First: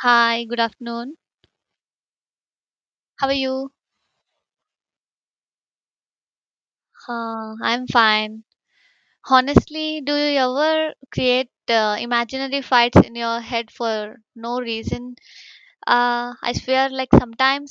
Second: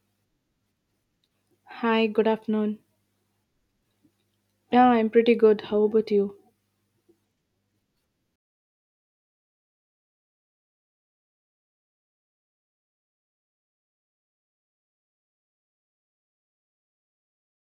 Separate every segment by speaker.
Speaker 1: Hi, good afternoon.
Speaker 2: Hi, good afternoon.
Speaker 1: How are you?
Speaker 2: Yeah, I'm pretty good. How about you?
Speaker 1: I'm fine. Honestly, do you ever create imaginary fights in your head for no reason? I swear, like sometimes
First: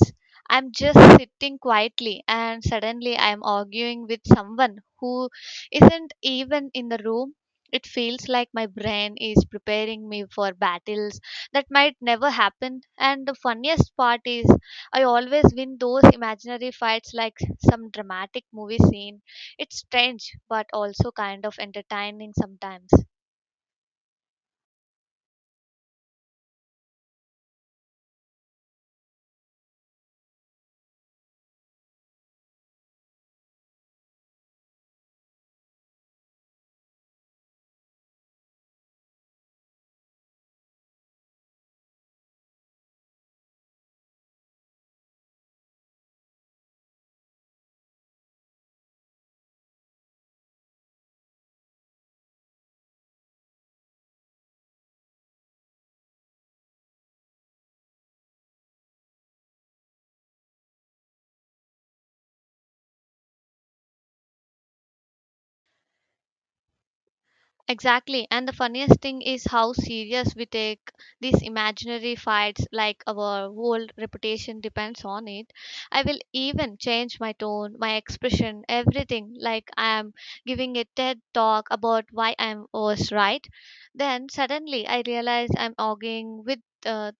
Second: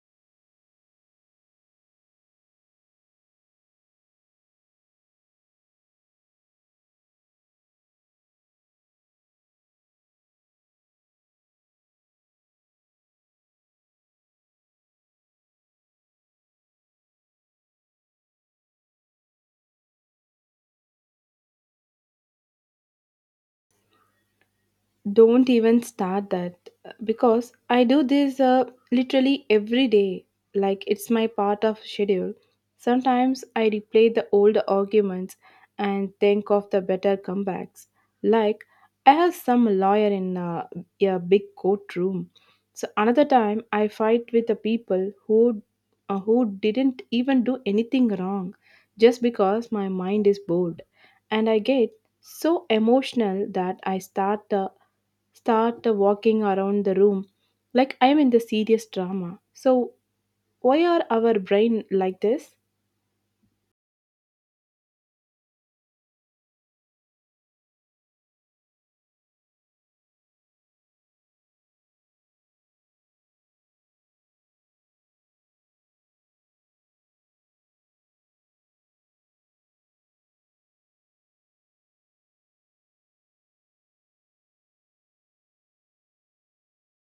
Speaker 1: I'm just sitting quietly and suddenly I'm arguing with someone who isn't even in the room. It feels like my brain is preparing me for battles that might never happen. And the funniest part is, I always win those imaginary fights like some dramatic movie scene. It's strange, but also kind of entertaining sometimes.
Speaker 2: Don't even start that because I do this literally every day. Like it's my part of schedule. Sometimes I replay the old arguments and think of the better comebacks. Like I have some lawyer in a big courtroom. So another time I fight with the people who didn't even do anything wrong just because my mind is bored and I get so emotional that I start walking around the room like I'm in the serious drama. So, why are our brain like this?
Speaker 1: Exactly. And the funniest thing is how serious we take these imaginary fights, like our whole reputation depends on it. I will even change my tone, my expression, everything, like I am giving a TED talk about why I am was right. Then suddenly I realize I'm arguing with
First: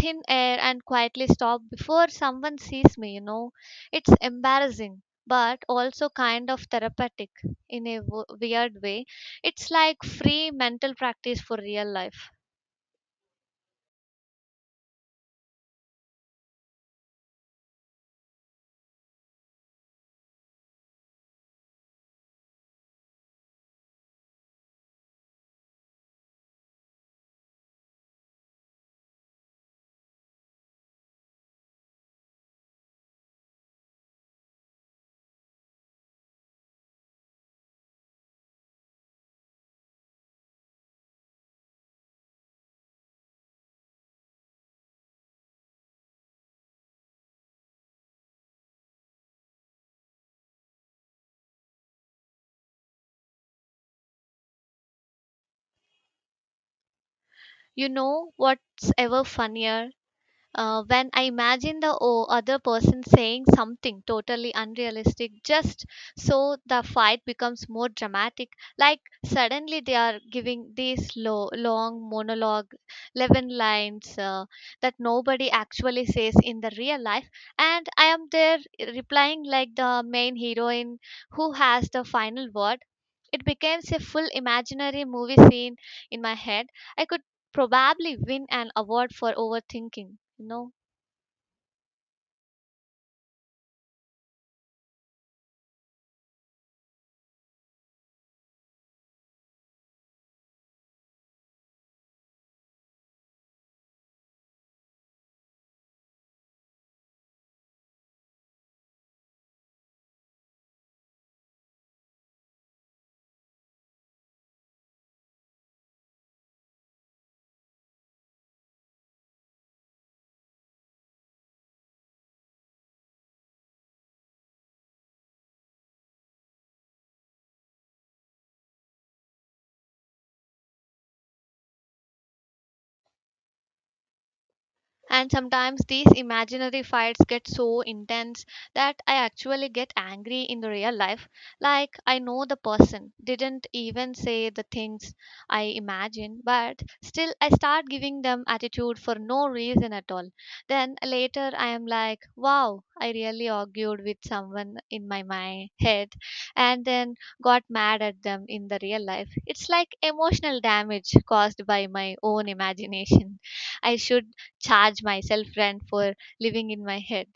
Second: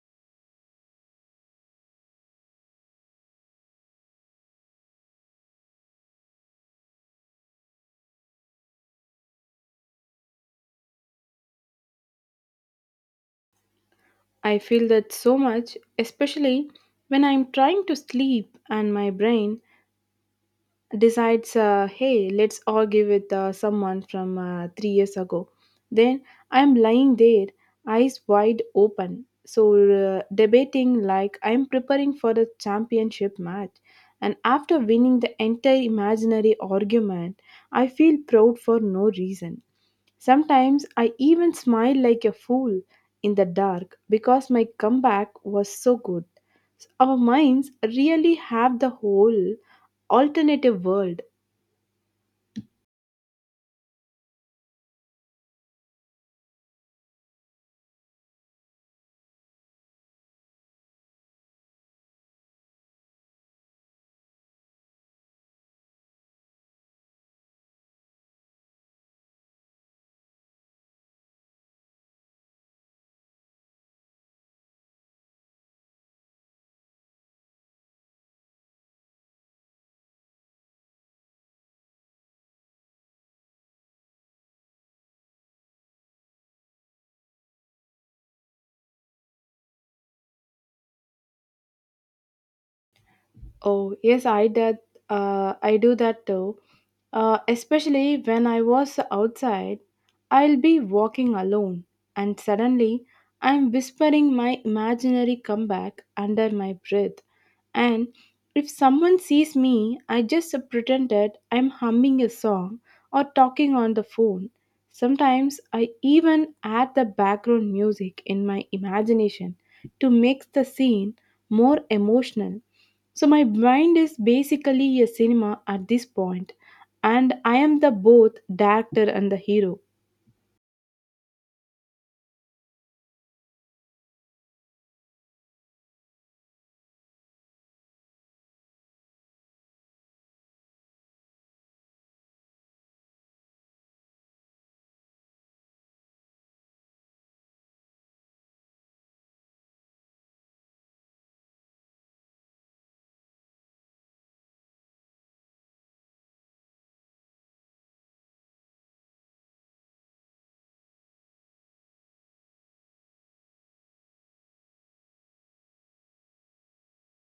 Speaker 1: thin air and quietly stop before someone sees me. It's embarrassing, but also kind of therapeutic in a weird way. It's like free mental practice for real life.
Speaker 2: I feel that so much, especially when I'm trying to sleep and my brain decides, hey, let's argue with someone from 3 years ago. Then I'm lying there, eyes wide open. So, debating like I'm preparing for the championship match. And after winning the entire imaginary argument, I feel proud for no reason. Sometimes I even smile like a fool in the dark because my comeback was so good. Our minds really have the whole alternative world.
Speaker 1: You know what's ever funnier? When I imagine the other person saying something totally unrealistic just so the fight becomes more dramatic, like suddenly they are giving this long monologue, 11 lines that nobody actually says in the real life, and I am there replying like the main heroine who has the final word. It becomes a full imaginary movie scene in my head. I could probably win an award for overthinking, you know.
Speaker 2: Oh, yes, I did. I do that too. Especially when I was outside, I'll be walking alone, and suddenly I'm whispering my imaginary comeback under my breath. And if someone sees me, I just pretended I'm humming a song or talking on the phone. Sometimes I even add the background music in my imagination to make the scene more emotional. So my mind is basically a cinema at this point, and I am the both director and the hero.
Speaker 1: And sometimes these imaginary fights get so intense that I actually get angry in the real life. Like, I know the person didn't even say the things I imagine, but still I start giving them attitude for no reason at all. Then later I am like, wow, I really argued with someone in my head and then got mad at them in the real life. It's like emotional damage caused by my own imagination. I should charge myself rent for living in my head.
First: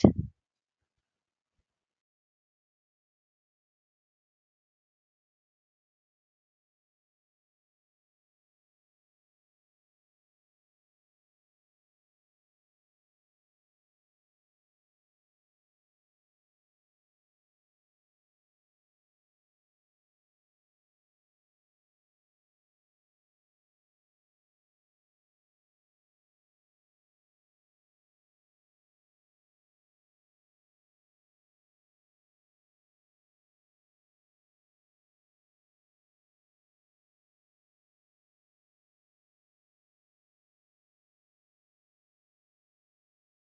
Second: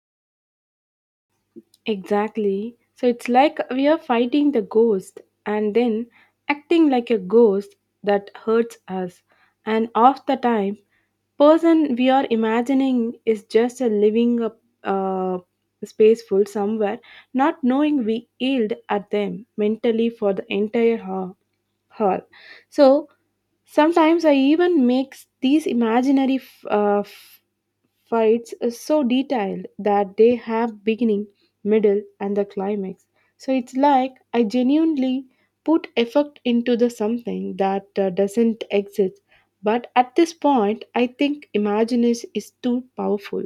Speaker 2: Exactly. So it's like we are fighting the ghost and then acting like a ghost that hurts us. And half the time, person we are imagining is just a living a uh, spaceful somewhere, not knowing we yelled at them mentally for the entire hour. So sometimes I even make these imaginary fights so detailed that they have beginning, middle, and the climax. So it's like I genuinely put effort into the something that doesn't exist. But at this point, I think imagination is too powerful.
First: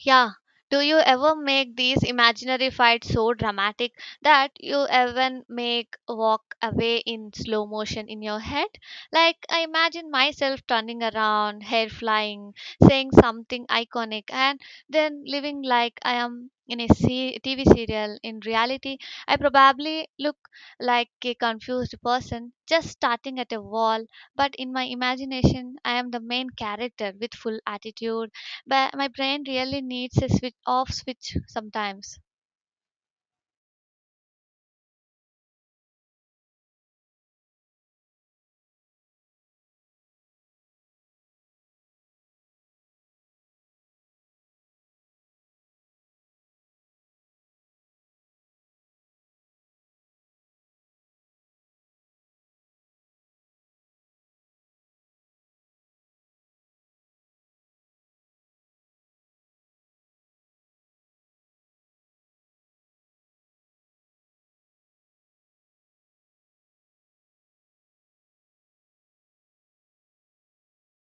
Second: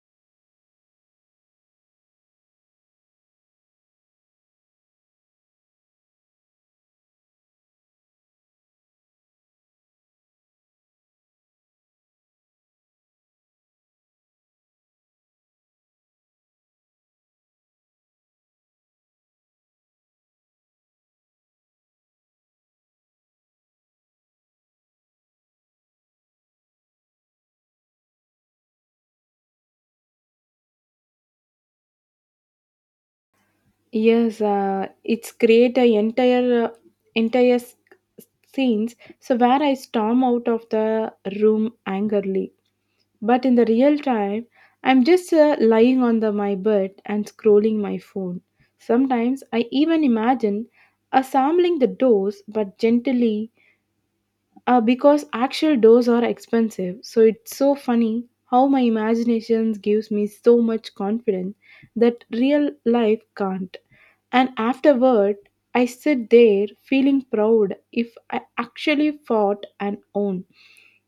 Speaker 1: Yeah. Do you ever make these imaginary fights so dramatic that you even make walk away in slow motion in your head? Like I imagine myself turning around, hair flying, saying something iconic, and then living like I am in a TV serial. In reality, I probably look like a confused person just starting at a wall, but in my imagination, I am the main character with full attitude, but my brain really needs a switch off switch sometimes.
Speaker 2: Yes, it's create a entire s- scenes. So where I storm out of the room angrily. But in the real time, I'm just lying on my bed and scrolling my phone. Sometimes I even imagine assembling the doors, but gently, because actual doors are expensive. So it's so funny how my imaginations gives me so much confidence that real life can't. And afterward, I sit there feeling proud if I actually fought and won.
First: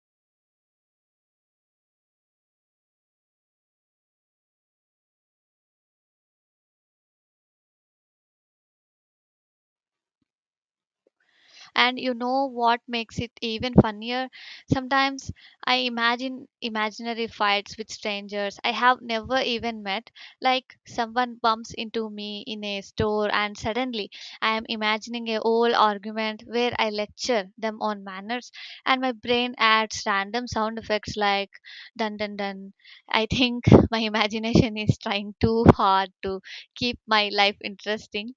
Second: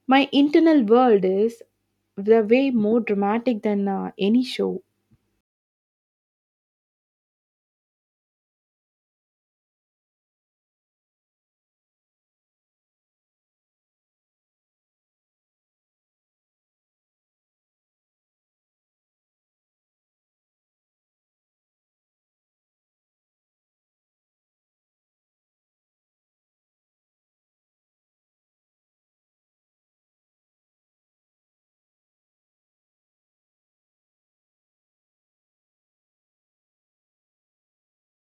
Speaker 2: My internal world is the way more dramatic than any show.
Speaker 1: And you know what makes it even funnier? Sometimes I imagine imaginary fights with strangers I have never even met. Like someone bumps into me in a store, and suddenly I am imagining a whole argument where I lecture them on manners, and my brain adds random sound effects like dun dun dun. I think my imagination is trying too hard to keep my life interesting.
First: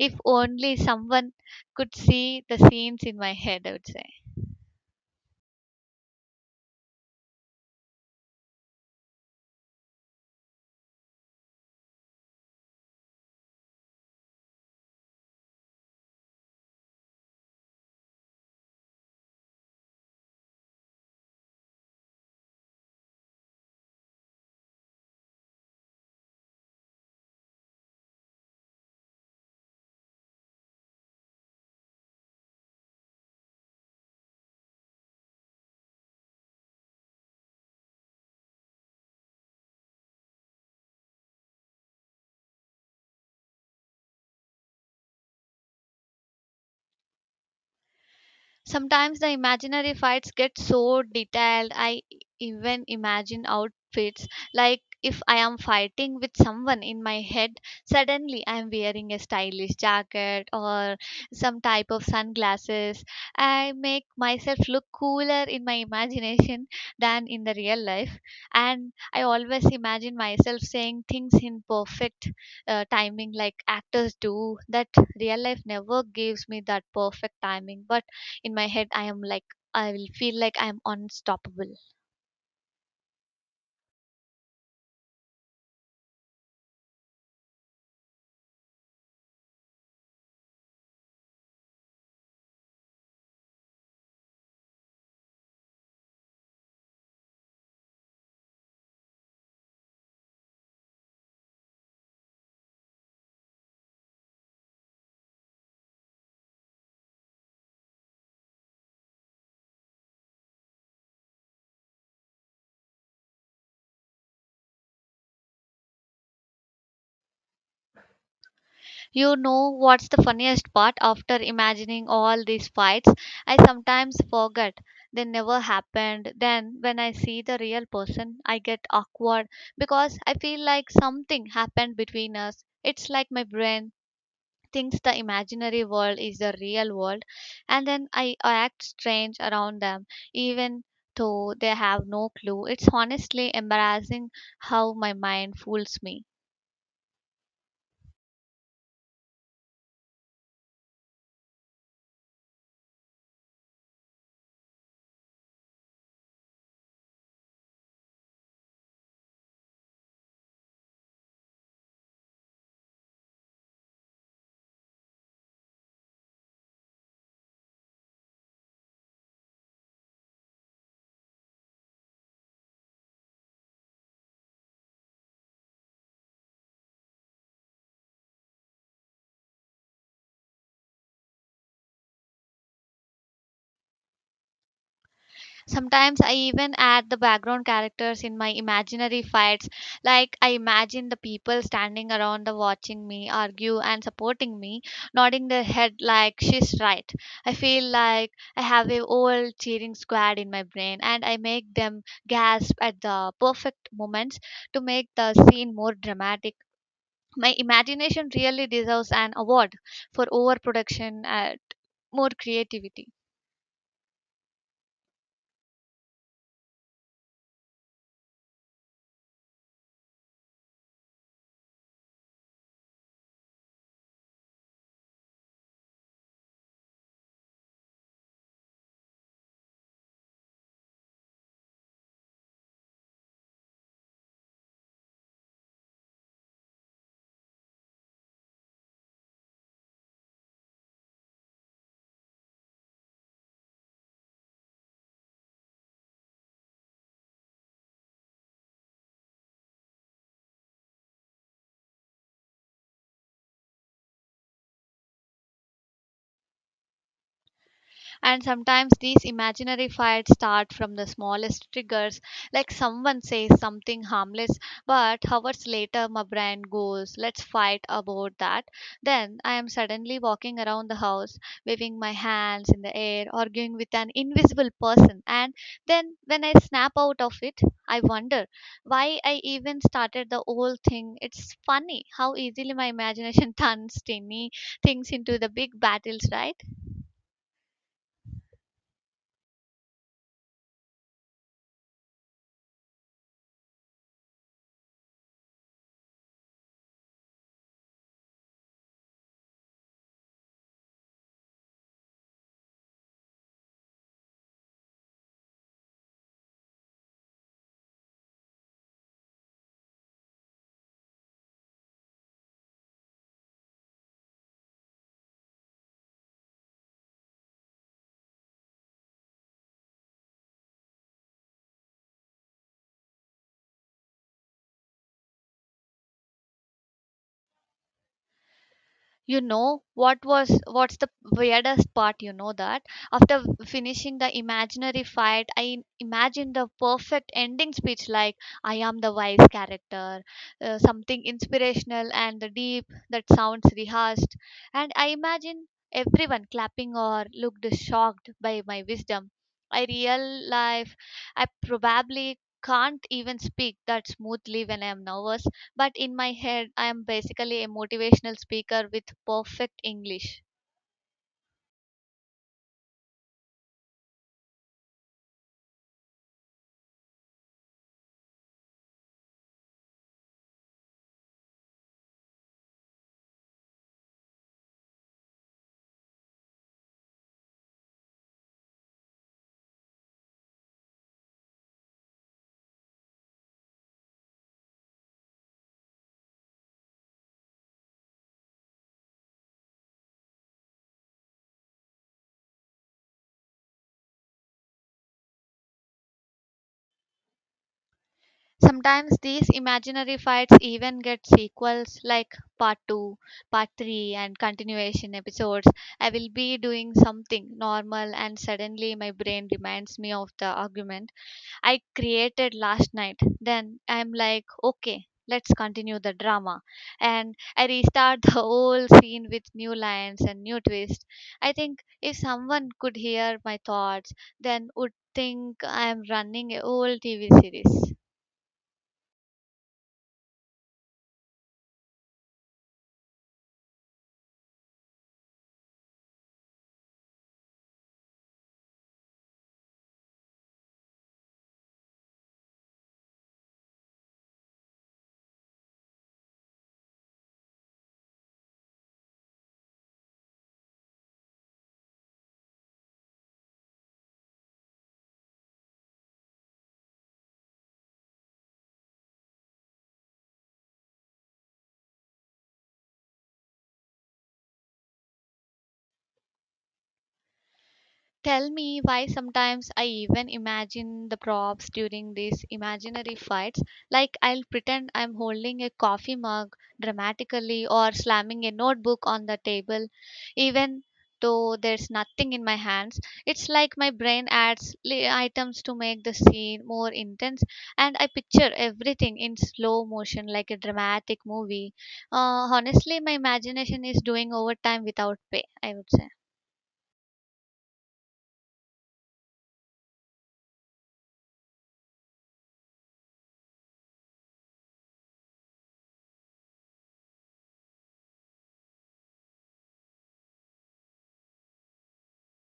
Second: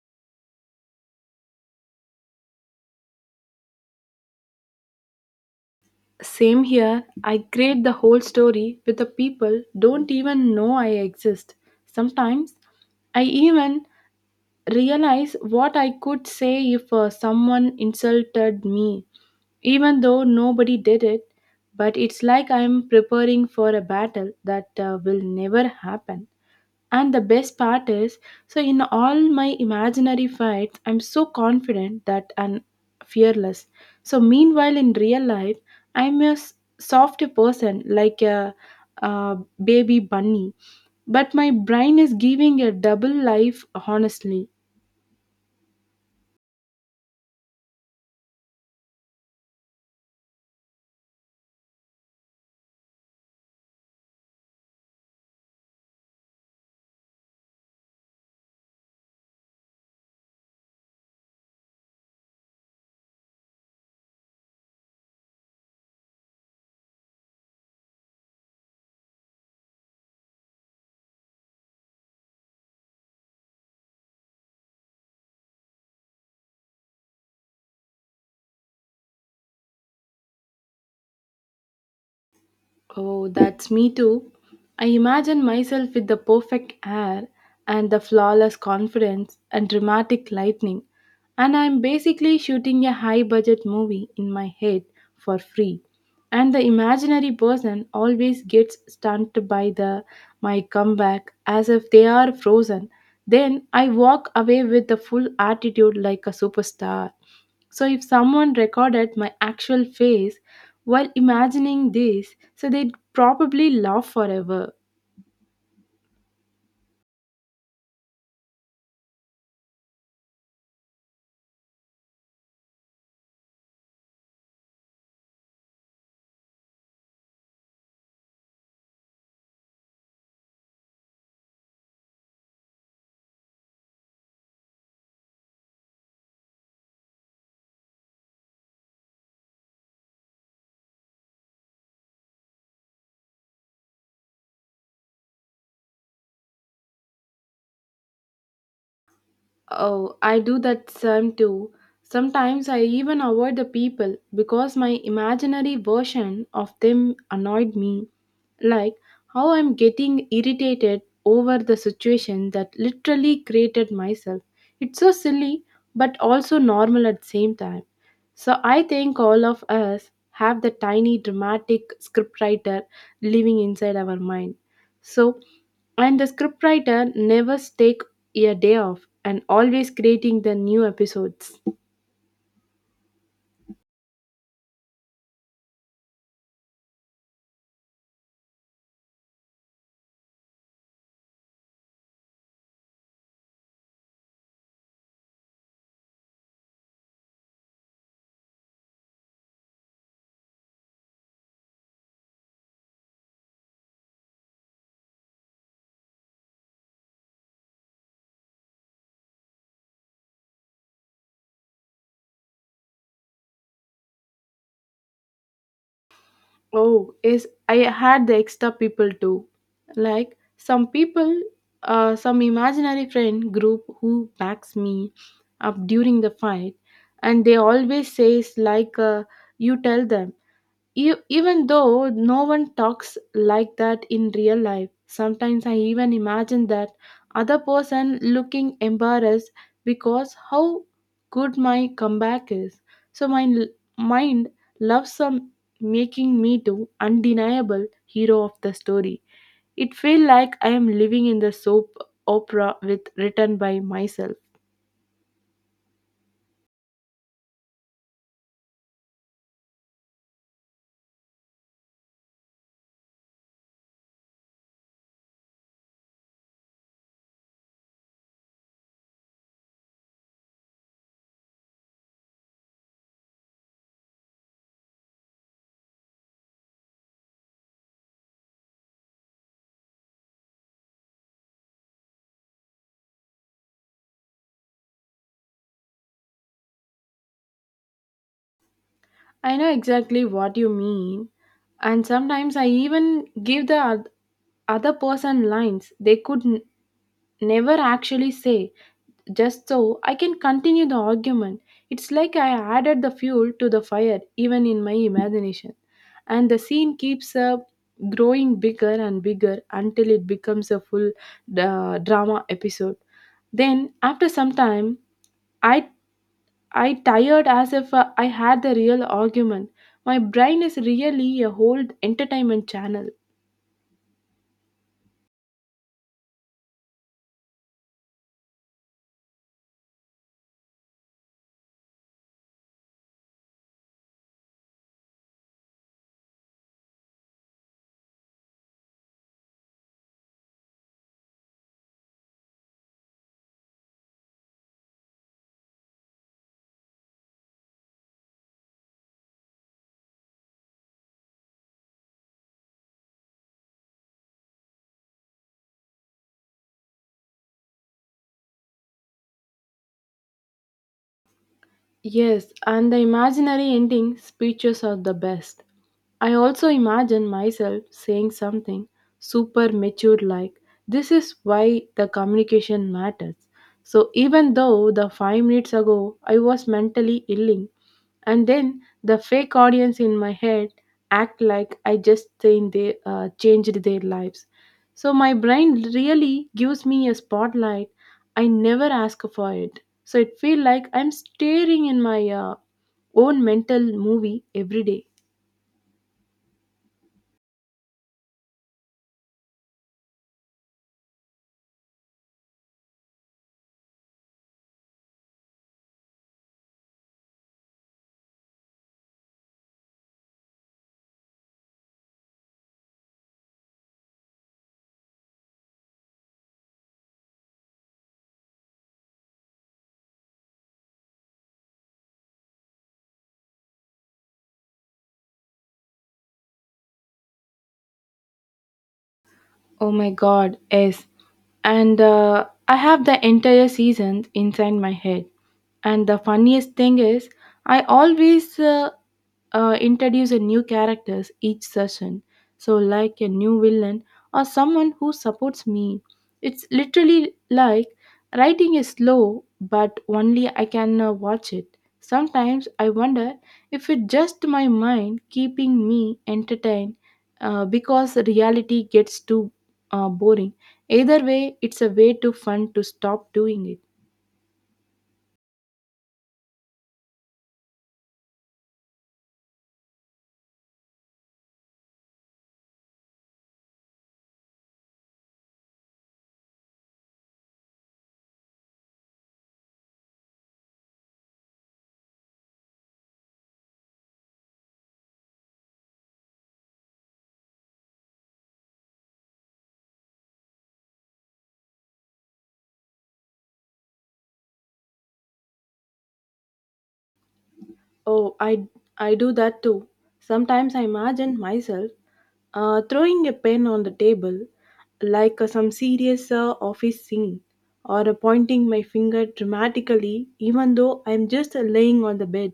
Speaker 1: If only someone could see the scenes in my head, I would say.
Speaker 2: Same here. I create the whole story with the people don't even know I exist. Sometimes I even realize what I could say if someone insulted me, even though nobody did it. But it's like I'm preparing for a battle that will never happen. And the best part is, so in all my imaginary fights, I'm so confident that and fearless. So meanwhile, in real life, I'm a s- soft person like a, uh baby bunny, but my brain is giving a double life honestly.
Speaker 1: Sometimes the imaginary fights get so detailed, I even imagine outfits like if I am fighting with someone in my head, suddenly I am wearing a stylish jacket or some type of sunglasses. I make myself look cooler in my imagination than in the real life. And I always imagine myself saying things in perfect timing like actors do. That real life never gives me that perfect timing. But in my head I am like, I will feel like I am unstoppable.
Speaker 2: Oh, that's me too. I imagine myself with the perfect hair and the flawless confidence and dramatic lightning, and I'm basically shooting a high budget movie in my head for free. And the imaginary person always gets stunned by the my comeback as if they are frozen. Then I walk away with the full attitude like a superstar. So if someone recorded my actual face while imagining this, so they'd probably laugh forever.
Speaker 1: You know what's the funniest part? After imagining all these fights, I sometimes forget they never happened. Then when I see the real person I get awkward because I feel like something happened between us. It's like my brain thinks the imaginary world is the real world, and then I act strange around them, even though they have no clue. It's honestly embarrassing how my mind fools me.
Speaker 2: Oh, I do that some too. Sometimes I even avoid the people because my imaginary version of them annoyed me. Like how I'm getting irritated over the situation that literally created myself. It's so silly but also normal at the same time. So I think all of us have the tiny dramatic scriptwriter living inside our mind. So, and the scriptwriter never take a day off and always creating the new episodes.
Speaker 1: Sometimes I even add the background characters in my imaginary fights. Like I imagine the people standing around the watching me argue and supporting me, nodding their head like she's right. I feel like I have a whole cheering squad in my brain and I make them gasp at the perfect moments to make the scene more dramatic. My imagination really deserves an award for overproduction and more creativity.
Speaker 2: Oh, is I had the extra people too. Like some people, some imaginary friend group who backs me up during the fight, and they always says like, "You tell them." E- even though no one talks like that in real life, sometimes I even imagine that other person looking embarrassed because how good my comeback is. So my l- mind loves some making me to undeniable hero of the story. It feel like I am living in the soap opera with written by myself.
Speaker 1: And sometimes these imaginary fights start from the smallest triggers, like someone says something harmless, but hours later my brain goes, let's fight about that. Then I am suddenly walking around the house, waving my hands in the air, arguing with an invisible person, and then when I snap out of it I wonder why I even started the whole thing. It's funny how easily my imagination turns tiny things into the big battles, right?
Speaker 2: I know exactly what you mean. And sometimes I even give the other person lines they could n- never actually say, just so I can continue the argument. It's like I added the fuel to the fire, even in my imagination. And the scene keeps up growing bigger and bigger until it becomes a full drama episode. Then, after some time, I I tired as if I had the real argument. My brain is really a whole entertainment channel.
Speaker 1: You know what's the weirdest part? You know that after finishing the imaginary fight I imagined the perfect ending speech, like I am the wise character, something inspirational and the deep that sounds rehearsed, and I imagine everyone clapping or looked shocked by my wisdom. I real life, I probably can't even speak that smoothly when I am nervous, but in my head, I am basically a motivational speaker with perfect English.
Speaker 2: Yes, and the imaginary ending speeches are the best. I also imagine myself saying something super mature like, this is why the communication matters. So, even though the 5 minutes ago I was mentally illing, and then the fake audience in my head act like I just changed their lives. So my brain really gives me a spotlight. I never ask for it. So it feel like I'm staring in my own mental movie every day.
Speaker 1: Sometimes these imaginary fights even get sequels like part 2, part 3, and continuation episodes. I will be doing something normal, and suddenly my brain reminds me of the argument I created last night. Then I'm like, okay, let's continue the drama. And I restart the whole scene with new lines and new twist. I think if someone could hear my thoughts, then would think I'm running a whole TV series.
Speaker 2: Oh my god, yes. And I have the entire season inside my head. And the funniest thing is, I always introduce a new characters each session, so like a new villain or someone who supports me. It's literally like writing is slow but only I can watch it. Sometimes I wonder if it's just my mind keeping me entertained because reality gets too boring. Either way, it's a way too fun to stop doing it.
Speaker 1: Tell me why sometimes I even imagine the props during these imaginary fights. Like I'll pretend I'm holding a coffee mug dramatically or slamming a notebook on the table, even though there's nothing in my hands. It's like my brain adds items to make the scene more intense, and I picture everything in slow motion like a dramatic movie. Honestly, my imagination is doing overtime without pay, I would say.
Speaker 2: Oh, I do that too. Sometimes I imagine myself throwing a pen on the table like some serious office scene or pointing my finger dramatically even though I'm just laying on the bed.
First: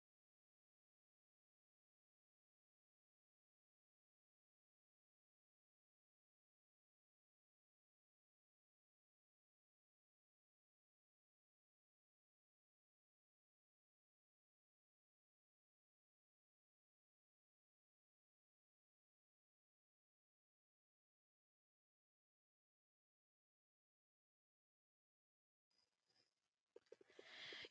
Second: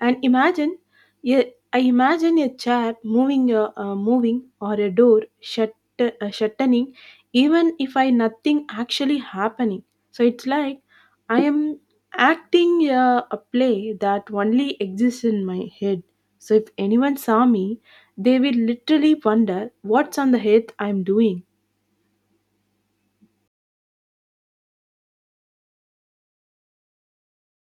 Speaker 2: And imagine, yeah, I imagine a chair moving, or a door shutting, even if I nothing actually happening. So it's like I am acting a play that only exists in my head. So if anyone saw me, they will literally wonder what's on the head I'm doing.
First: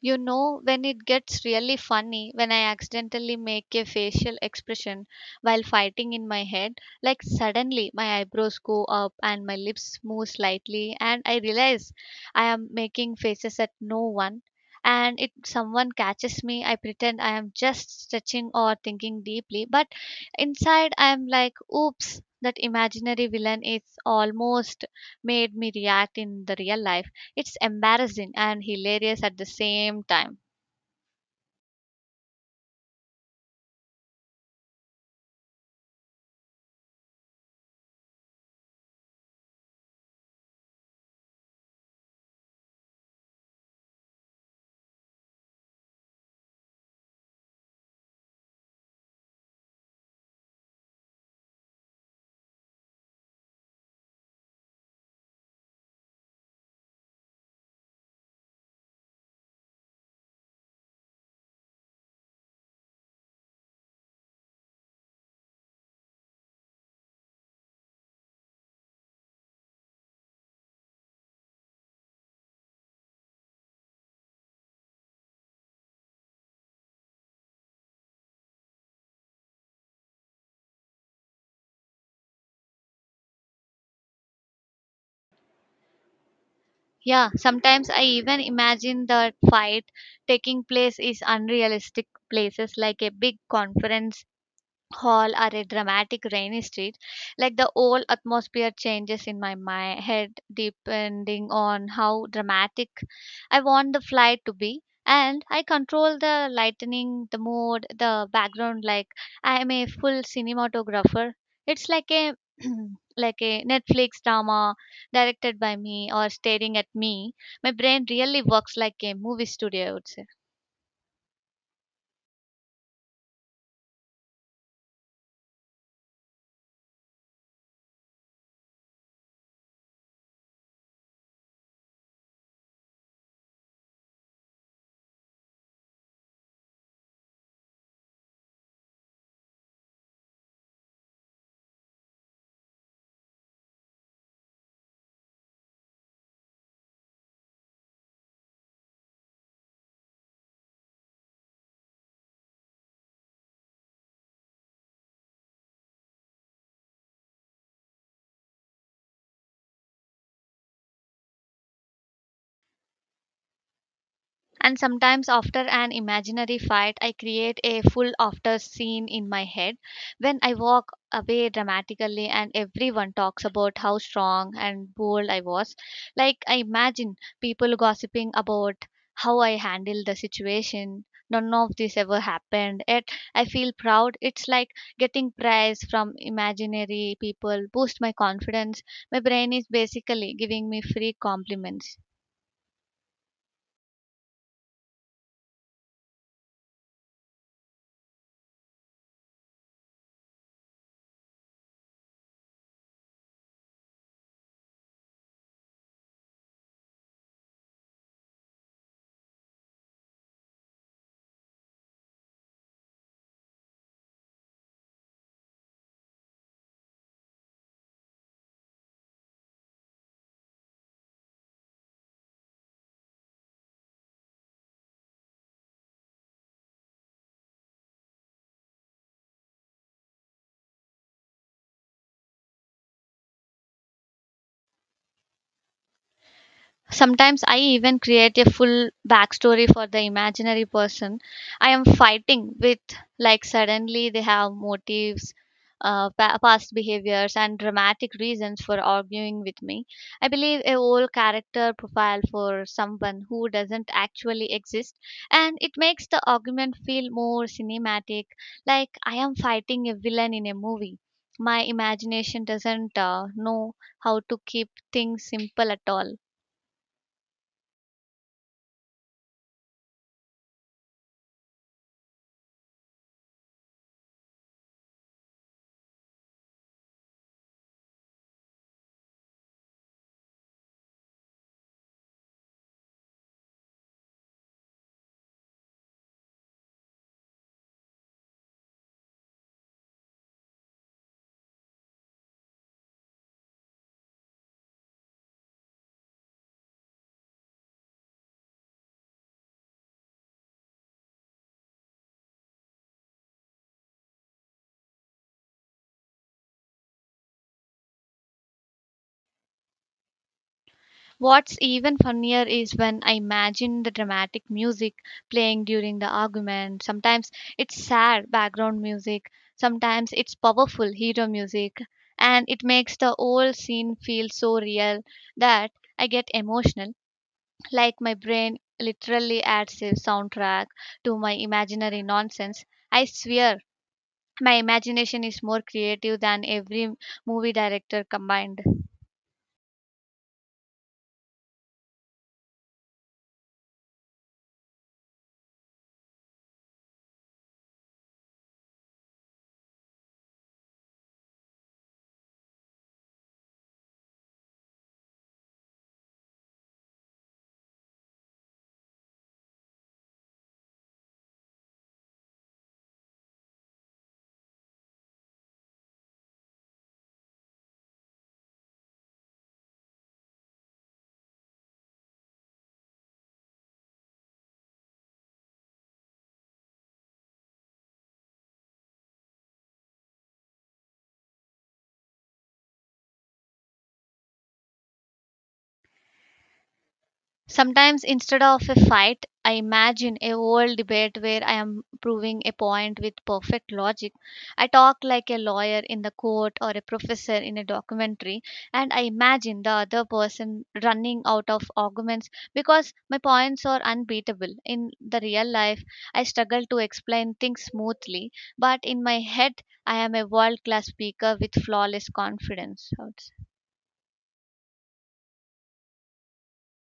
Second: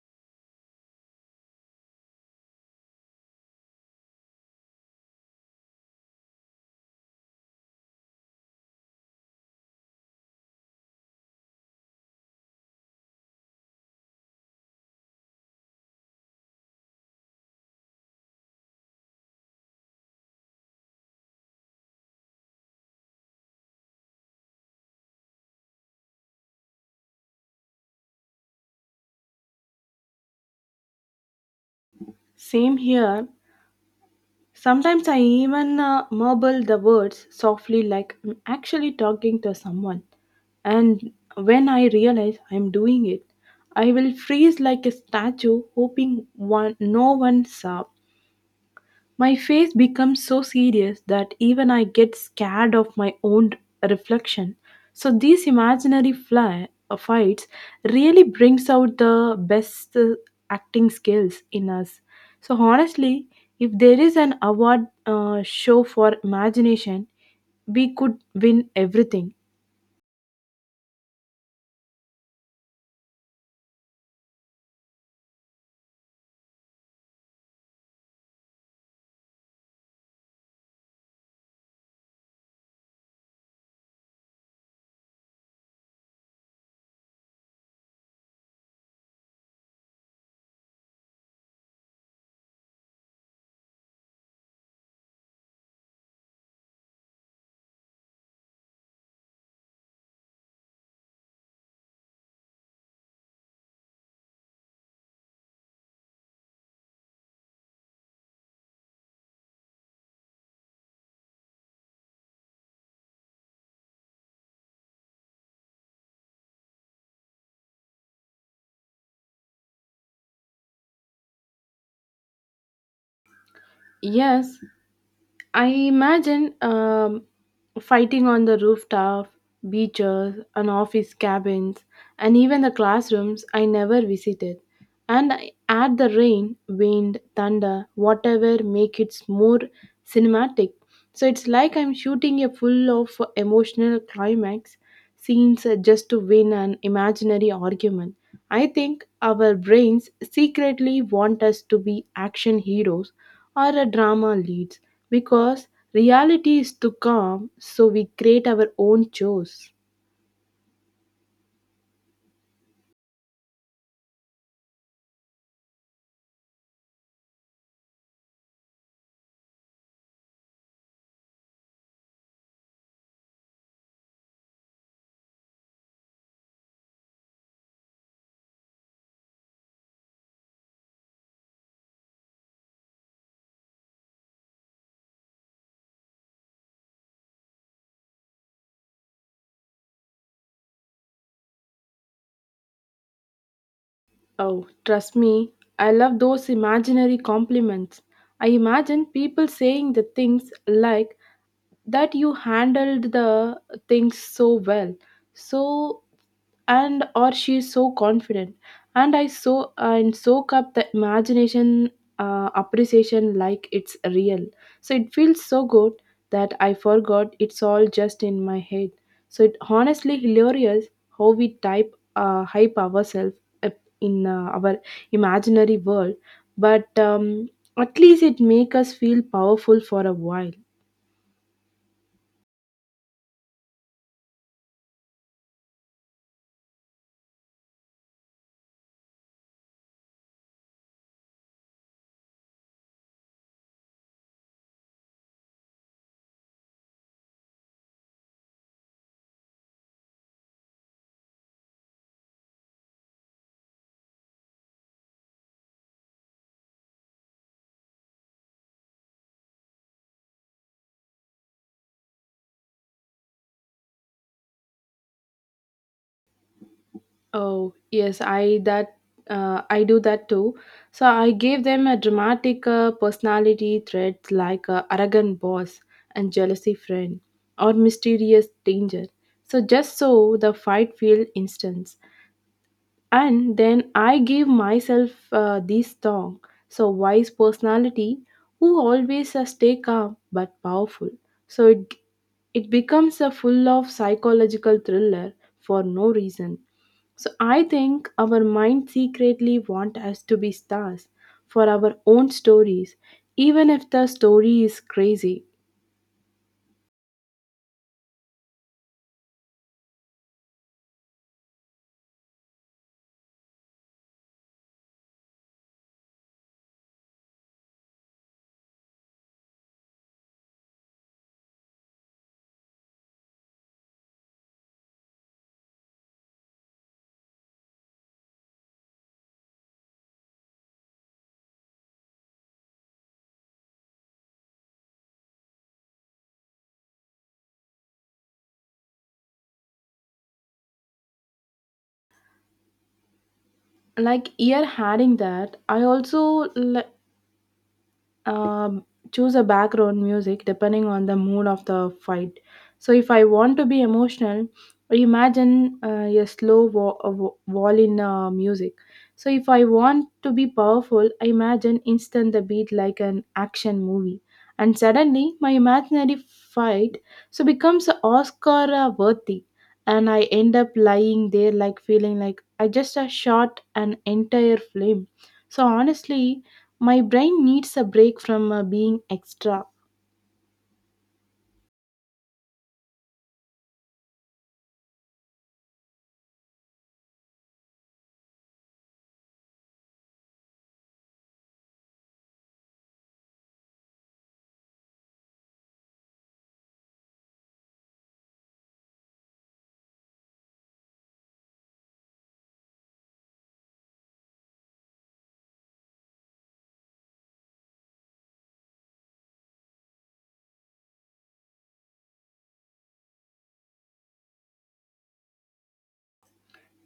Speaker 1: You know, when it gets really funny, when I accidentally make a facial expression while fighting in my head, like suddenly my eyebrows go up and my lips move slightly, and I realize I am making faces at no one. And if someone catches me, I pretend I am just stretching or thinking deeply, but inside I am like, oops, that imaginary villain is almost made me react in the real life. It's embarrassing and hilarious at the same time.
Speaker 2: Same here. Sometimes I even mumble the words softly like I'm actually talking to someone. And when I realize I'm doing it, I will freeze like a statue, hoping one, no one saw. My face becomes so serious that even I get scared of my own reflection. So these imaginary fights really brings out the best acting skills in us. So honestly, if there is an award show for imagination, we could win everything.
Speaker 1: Yeah, sometimes I even imagine the fight taking place is unrealistic places like a big conference hall or a dramatic rainy street, like the whole atmosphere changes in my head depending on how dramatic I want the flight to be, and I control the lightning, the mood, the background, like I am a full cinematographer. It's like a like a Netflix drama directed by me or staring at me. My brain really works like a movie studio, I would say.
Speaker 2: Yes, I imagine fighting on the rooftop, beaches, and office cabins, and even the classrooms I never visited. And I add the rain, wind, thunder, whatever make it more cinematic. So it's like I'm shooting a full of emotional climax scenes just to win an imaginary argument. I think our brains secretly want us to be action heroes or a drama leads because reality is too calm, so we create our own chores.
Speaker 1: And sometimes, after an imaginary fight, I create a full after scene in my head when I walk away dramatically and everyone talks about how strong and bold I was. Like, I imagine people gossiping about how I handled the situation. None of this ever happened, yet I feel proud. It's like getting praise from imaginary people, boost my confidence. My brain is basically giving me free compliments.
Speaker 2: Oh, trust me, I love those imaginary compliments. I imagine people saying the things like that you handled the things so well. So and or she's so confident and I so and soak up the imagination appreciation like it's real. So it feels so good that I forgot it's all just in my head. So it honestly hilarious how we type hype ourselves up in our imaginary world, but at least it make us feel powerful for a while.
Speaker 1: Sometimes I even create a full backstory for the imaginary person I am fighting with. Like suddenly they have motives, past behaviors, and dramatic reasons for arguing with me. I believe a whole character profile for someone who doesn't actually exist, and it makes the argument feel more cinematic. Like I am fighting a villain in a movie. My imagination doesn't know how to keep things simple at all.
Speaker 2: Oh yes, I do that too. So I gave them a dramatic personality traits like arrogant boss and jealousy friend or mysterious danger, so just so the fight feel instant. And then I gave myself this song. So wise personality who always stay calm but powerful. So it becomes a full of psychological thriller for no reason. So I think our mind secretly want us to be stars for our own stories, even if the story is crazy.
Speaker 1: What's even funnier is when I imagine the dramatic music playing during the argument. Sometimes it's sad background music, sometimes it's powerful hero music, and it makes the whole scene feel so real that I get emotional, like my brain literally adds a soundtrack to my imaginary nonsense. I swear, my imagination is more creative than every movie director combined.
Speaker 2: Like ear having that, I also li- um, choose a background music depending on the mood of the fight. So if I want to be emotional, I imagine a slow violin music. So if I want to be powerful, I imagine instant the beat like an action movie. And suddenly my imaginary fight so becomes Oscar worthy. And I end up lying there like feeling like I just shot an entire film. So honestly, my brain needs a break from being extra.
Speaker 1: Sometimes instead of a fight, I imagine a whole debate where I am proving a point with perfect logic. I talk like a lawyer in the court or a professor in a documentary, and I imagine the other person running out of arguments because my points are unbeatable. In the real life, I struggle to explain things smoothly, but in my head, I am a world class speaker with flawless confidence, I would say.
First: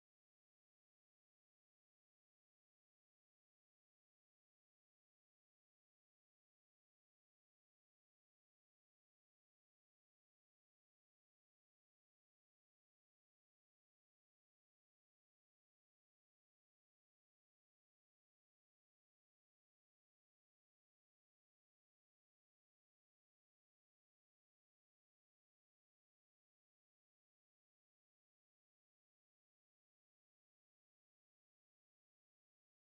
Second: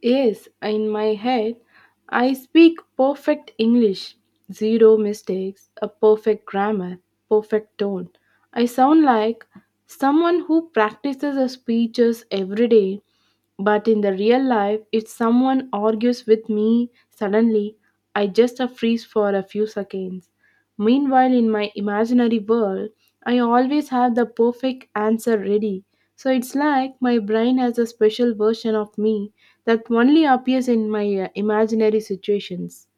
Speaker 2: Yes, in my head, I speak perfect English, zero mistakes, a perfect grammar, perfect tone. I sound like someone who practices her speeches every day, but in the real life, if someone argues with me suddenly, I just freeze for a few seconds. Meanwhile, in my imaginary world, I always have the perfect answer ready. So it's like my brain has a special version of me that only appears in my imaginary situations.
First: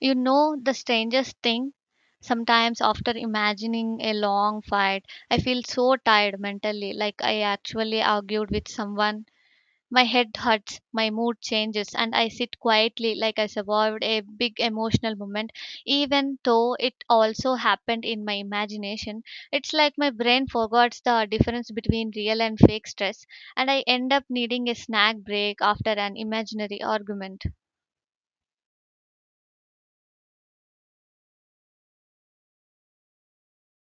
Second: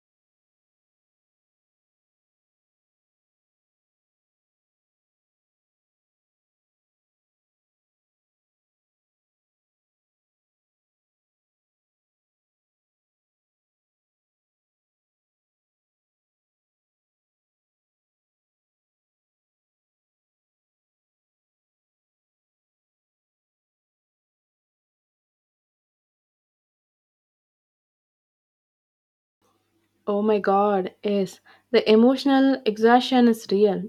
Speaker 1: You know, the strangest thing, sometimes after imagining a long fight, I feel so tired mentally, like I actually argued with someone. My head hurts, my mood changes, and I sit quietly like I survived a big emotional moment, even though it also happened in my imagination. It's like my brain forgets the difference between real and fake stress, and I end up needing a snack break after an imaginary argument.
Speaker 2: Oh my god, yes, the emotional exhaustion is real.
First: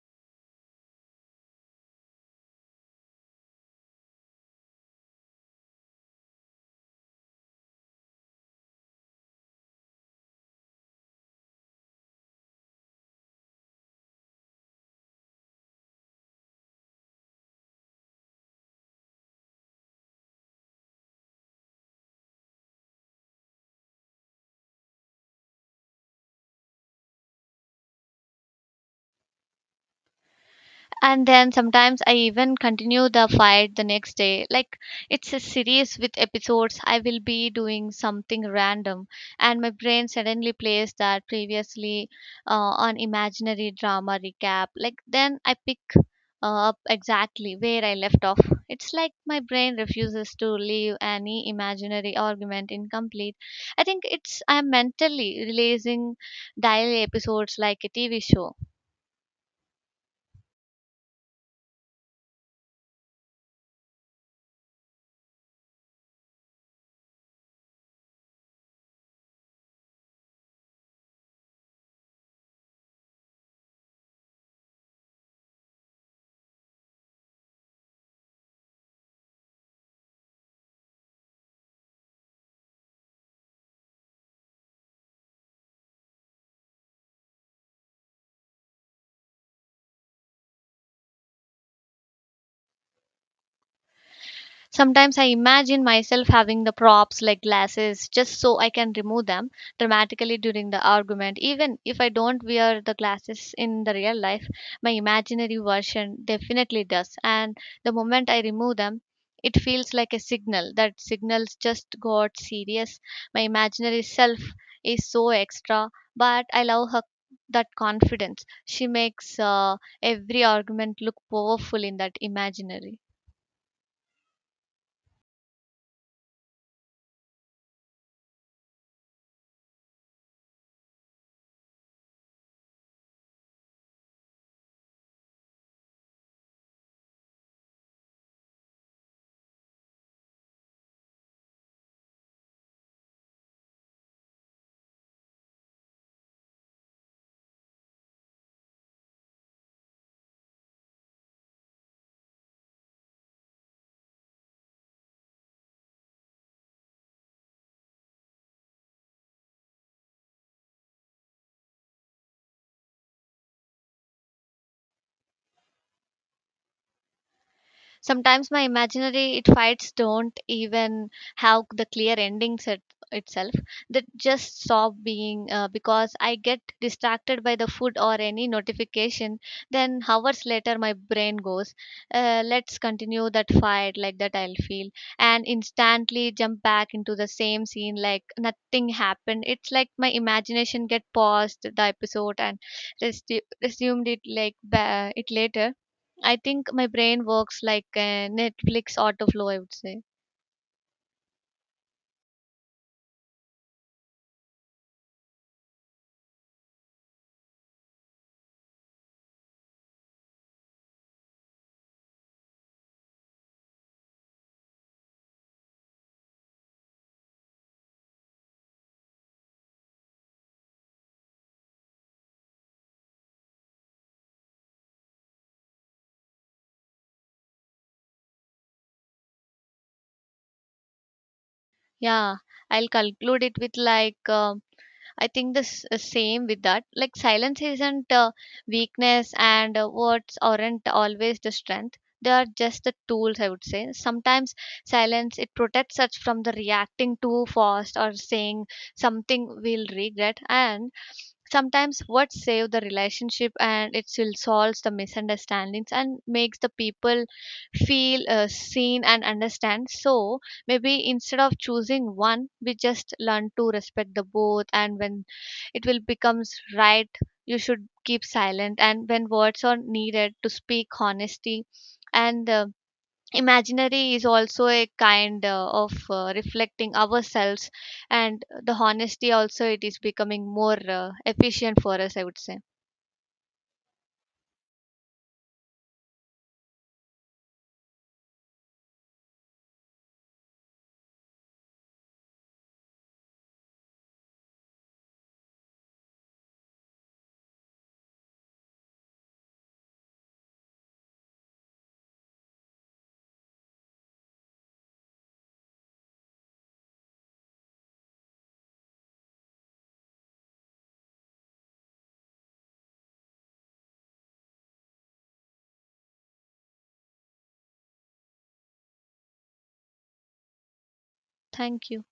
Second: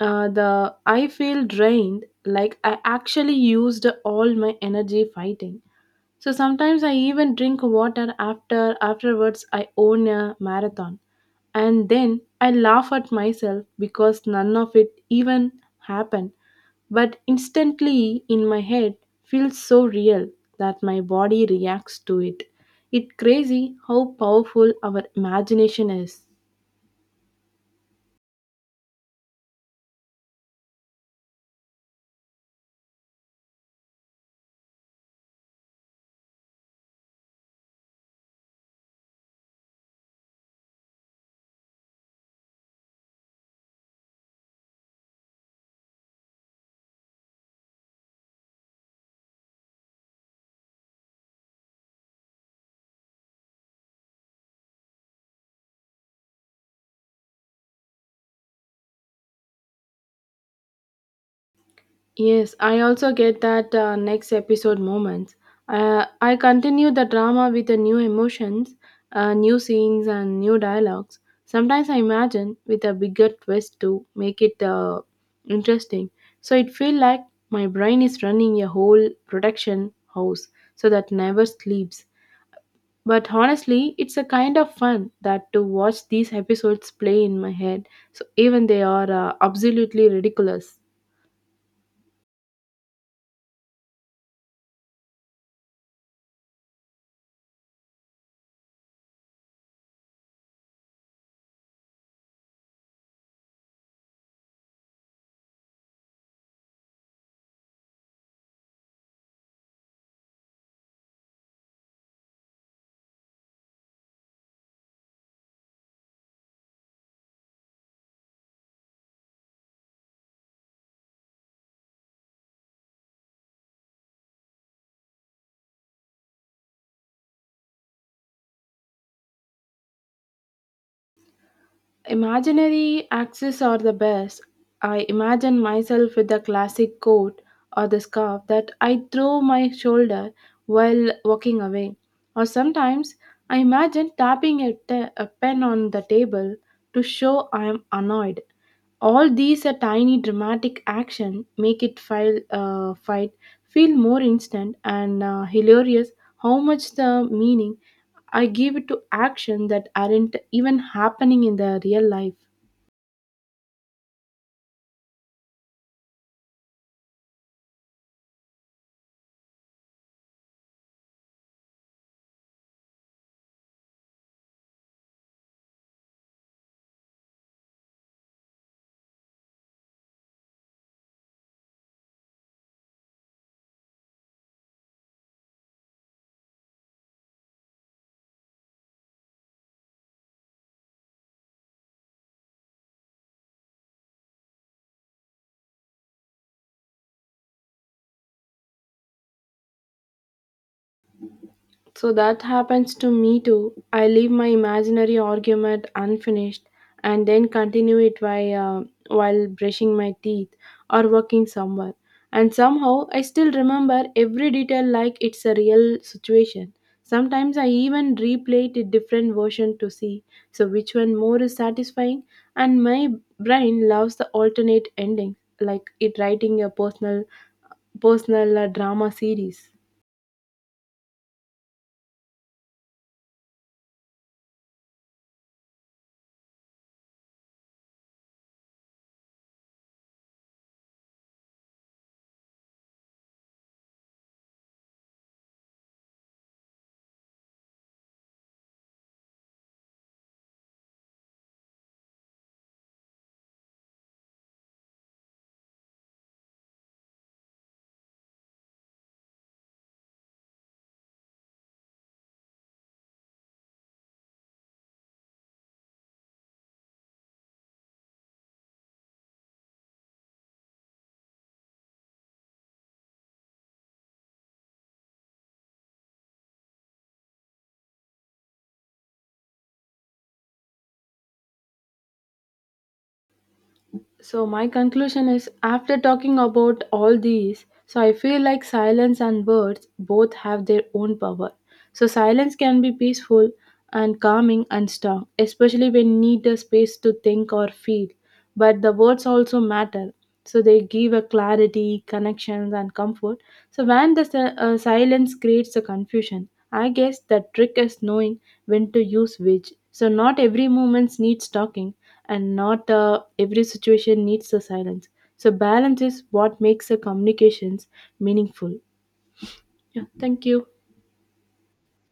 Speaker 2: The I feel drained, like I actually used all my energy fighting. So sometimes I even drink water after afterwards I own a marathon, and then I laugh at myself because none of it even happened, but instantly in my head feels so real that my body reacts to it. It's crazy how powerful our imagination is.
Speaker 1: And then sometimes I even continue the fight the next day, like it's a series with episodes. I will be doing something random and my brain suddenly plays that previously on imaginary drama recap, like then I pick up exactly where I left off. It's like my brain refuses to leave any imaginary argument incomplete. I think it's I'm mentally releasing daily episodes like a TV show.
Speaker 2: Yes, I also get that next episode moments. I continue the drama with the new emotions, new scenes, and new dialogues. Sometimes I imagine with a bigger twist to make it interesting. So it feels like my brain is running a whole production house, so that never sleeps. But honestly, it's a kind of fun that to watch these episodes play in my head. So even they are absolutely ridiculous.
Speaker 1: Sometimes I imagine myself having the props like glasses just so I can remove them dramatically during the argument. Even if I don't wear the glasses in the real life, my imaginary version definitely does. And the moment I remove them, it feels like a signal that signals just got serious. My imaginary self is so extra, but I love her that confidence. She makes every argument look powerful in that imaginary.
Speaker 2: Imaginary axes are the best. I imagine myself with a classic coat or the scarf that I throw my shoulder while walking away. Or sometimes I imagine tapping a pen on the table to show I am annoyed. All these a tiny dramatic action make it fight feel more instant and hilarious how much the meaning I give it to action that aren't even happening in the real life.
Speaker 1: Sometimes my imaginary it fights don't even have the clear endings it, itself. That just stop being because I get distracted by the food or any notification. Then hours later, my brain goes, "Let's continue that fight." Like that, I'll feel and instantly jump back into the same scene like nothing happened. It's like my imagination get paused the episode and resumed it like it later. I think my brain works like a Netflix autoflow, I would say.
Speaker 2: So that happens to me too. I leave my imaginary argument unfinished and then continue it by, while brushing my teeth or walking somewhere. And somehow I still remember every detail like it's a real situation. Sometimes I even replay it a different version to see so which one more is satisfying, and my brain loves the alternate endings like it writing a personal drama series.
Speaker 1: Yeah, I'll conclude it with like, I think the same with that. Like, silence isn't weakness, and words aren't always the strength. They are just the tools, I would say. Sometimes silence it protects us from the reacting too fast or saying something we'll regret, and sometimes what save the relationship and it still solves the misunderstandings and makes the people feel seen and understand. So maybe instead of choosing one we just learn to respect the both, and when it will becomes right you should keep silent, and when words are needed to speak honesty. And imaginary is also a kind of reflecting ourselves, and the honesty also it is becoming more efficient for us, I would say.
Speaker 2: So my conclusion is after talking about all these, so I feel like silence and words both have their own power. So silence can be peaceful and calming and strong, especially when need a space to think or feel. But the words also matter. So they give a clarity, connections and comfort. So when the silence creates a confusion, I guess the trick is knowing when to use which. So not every moment needs talking and not every situation needs the silence. So balance is what makes the communications meaningful. Yeah, thank you.
Speaker 1: Thank you.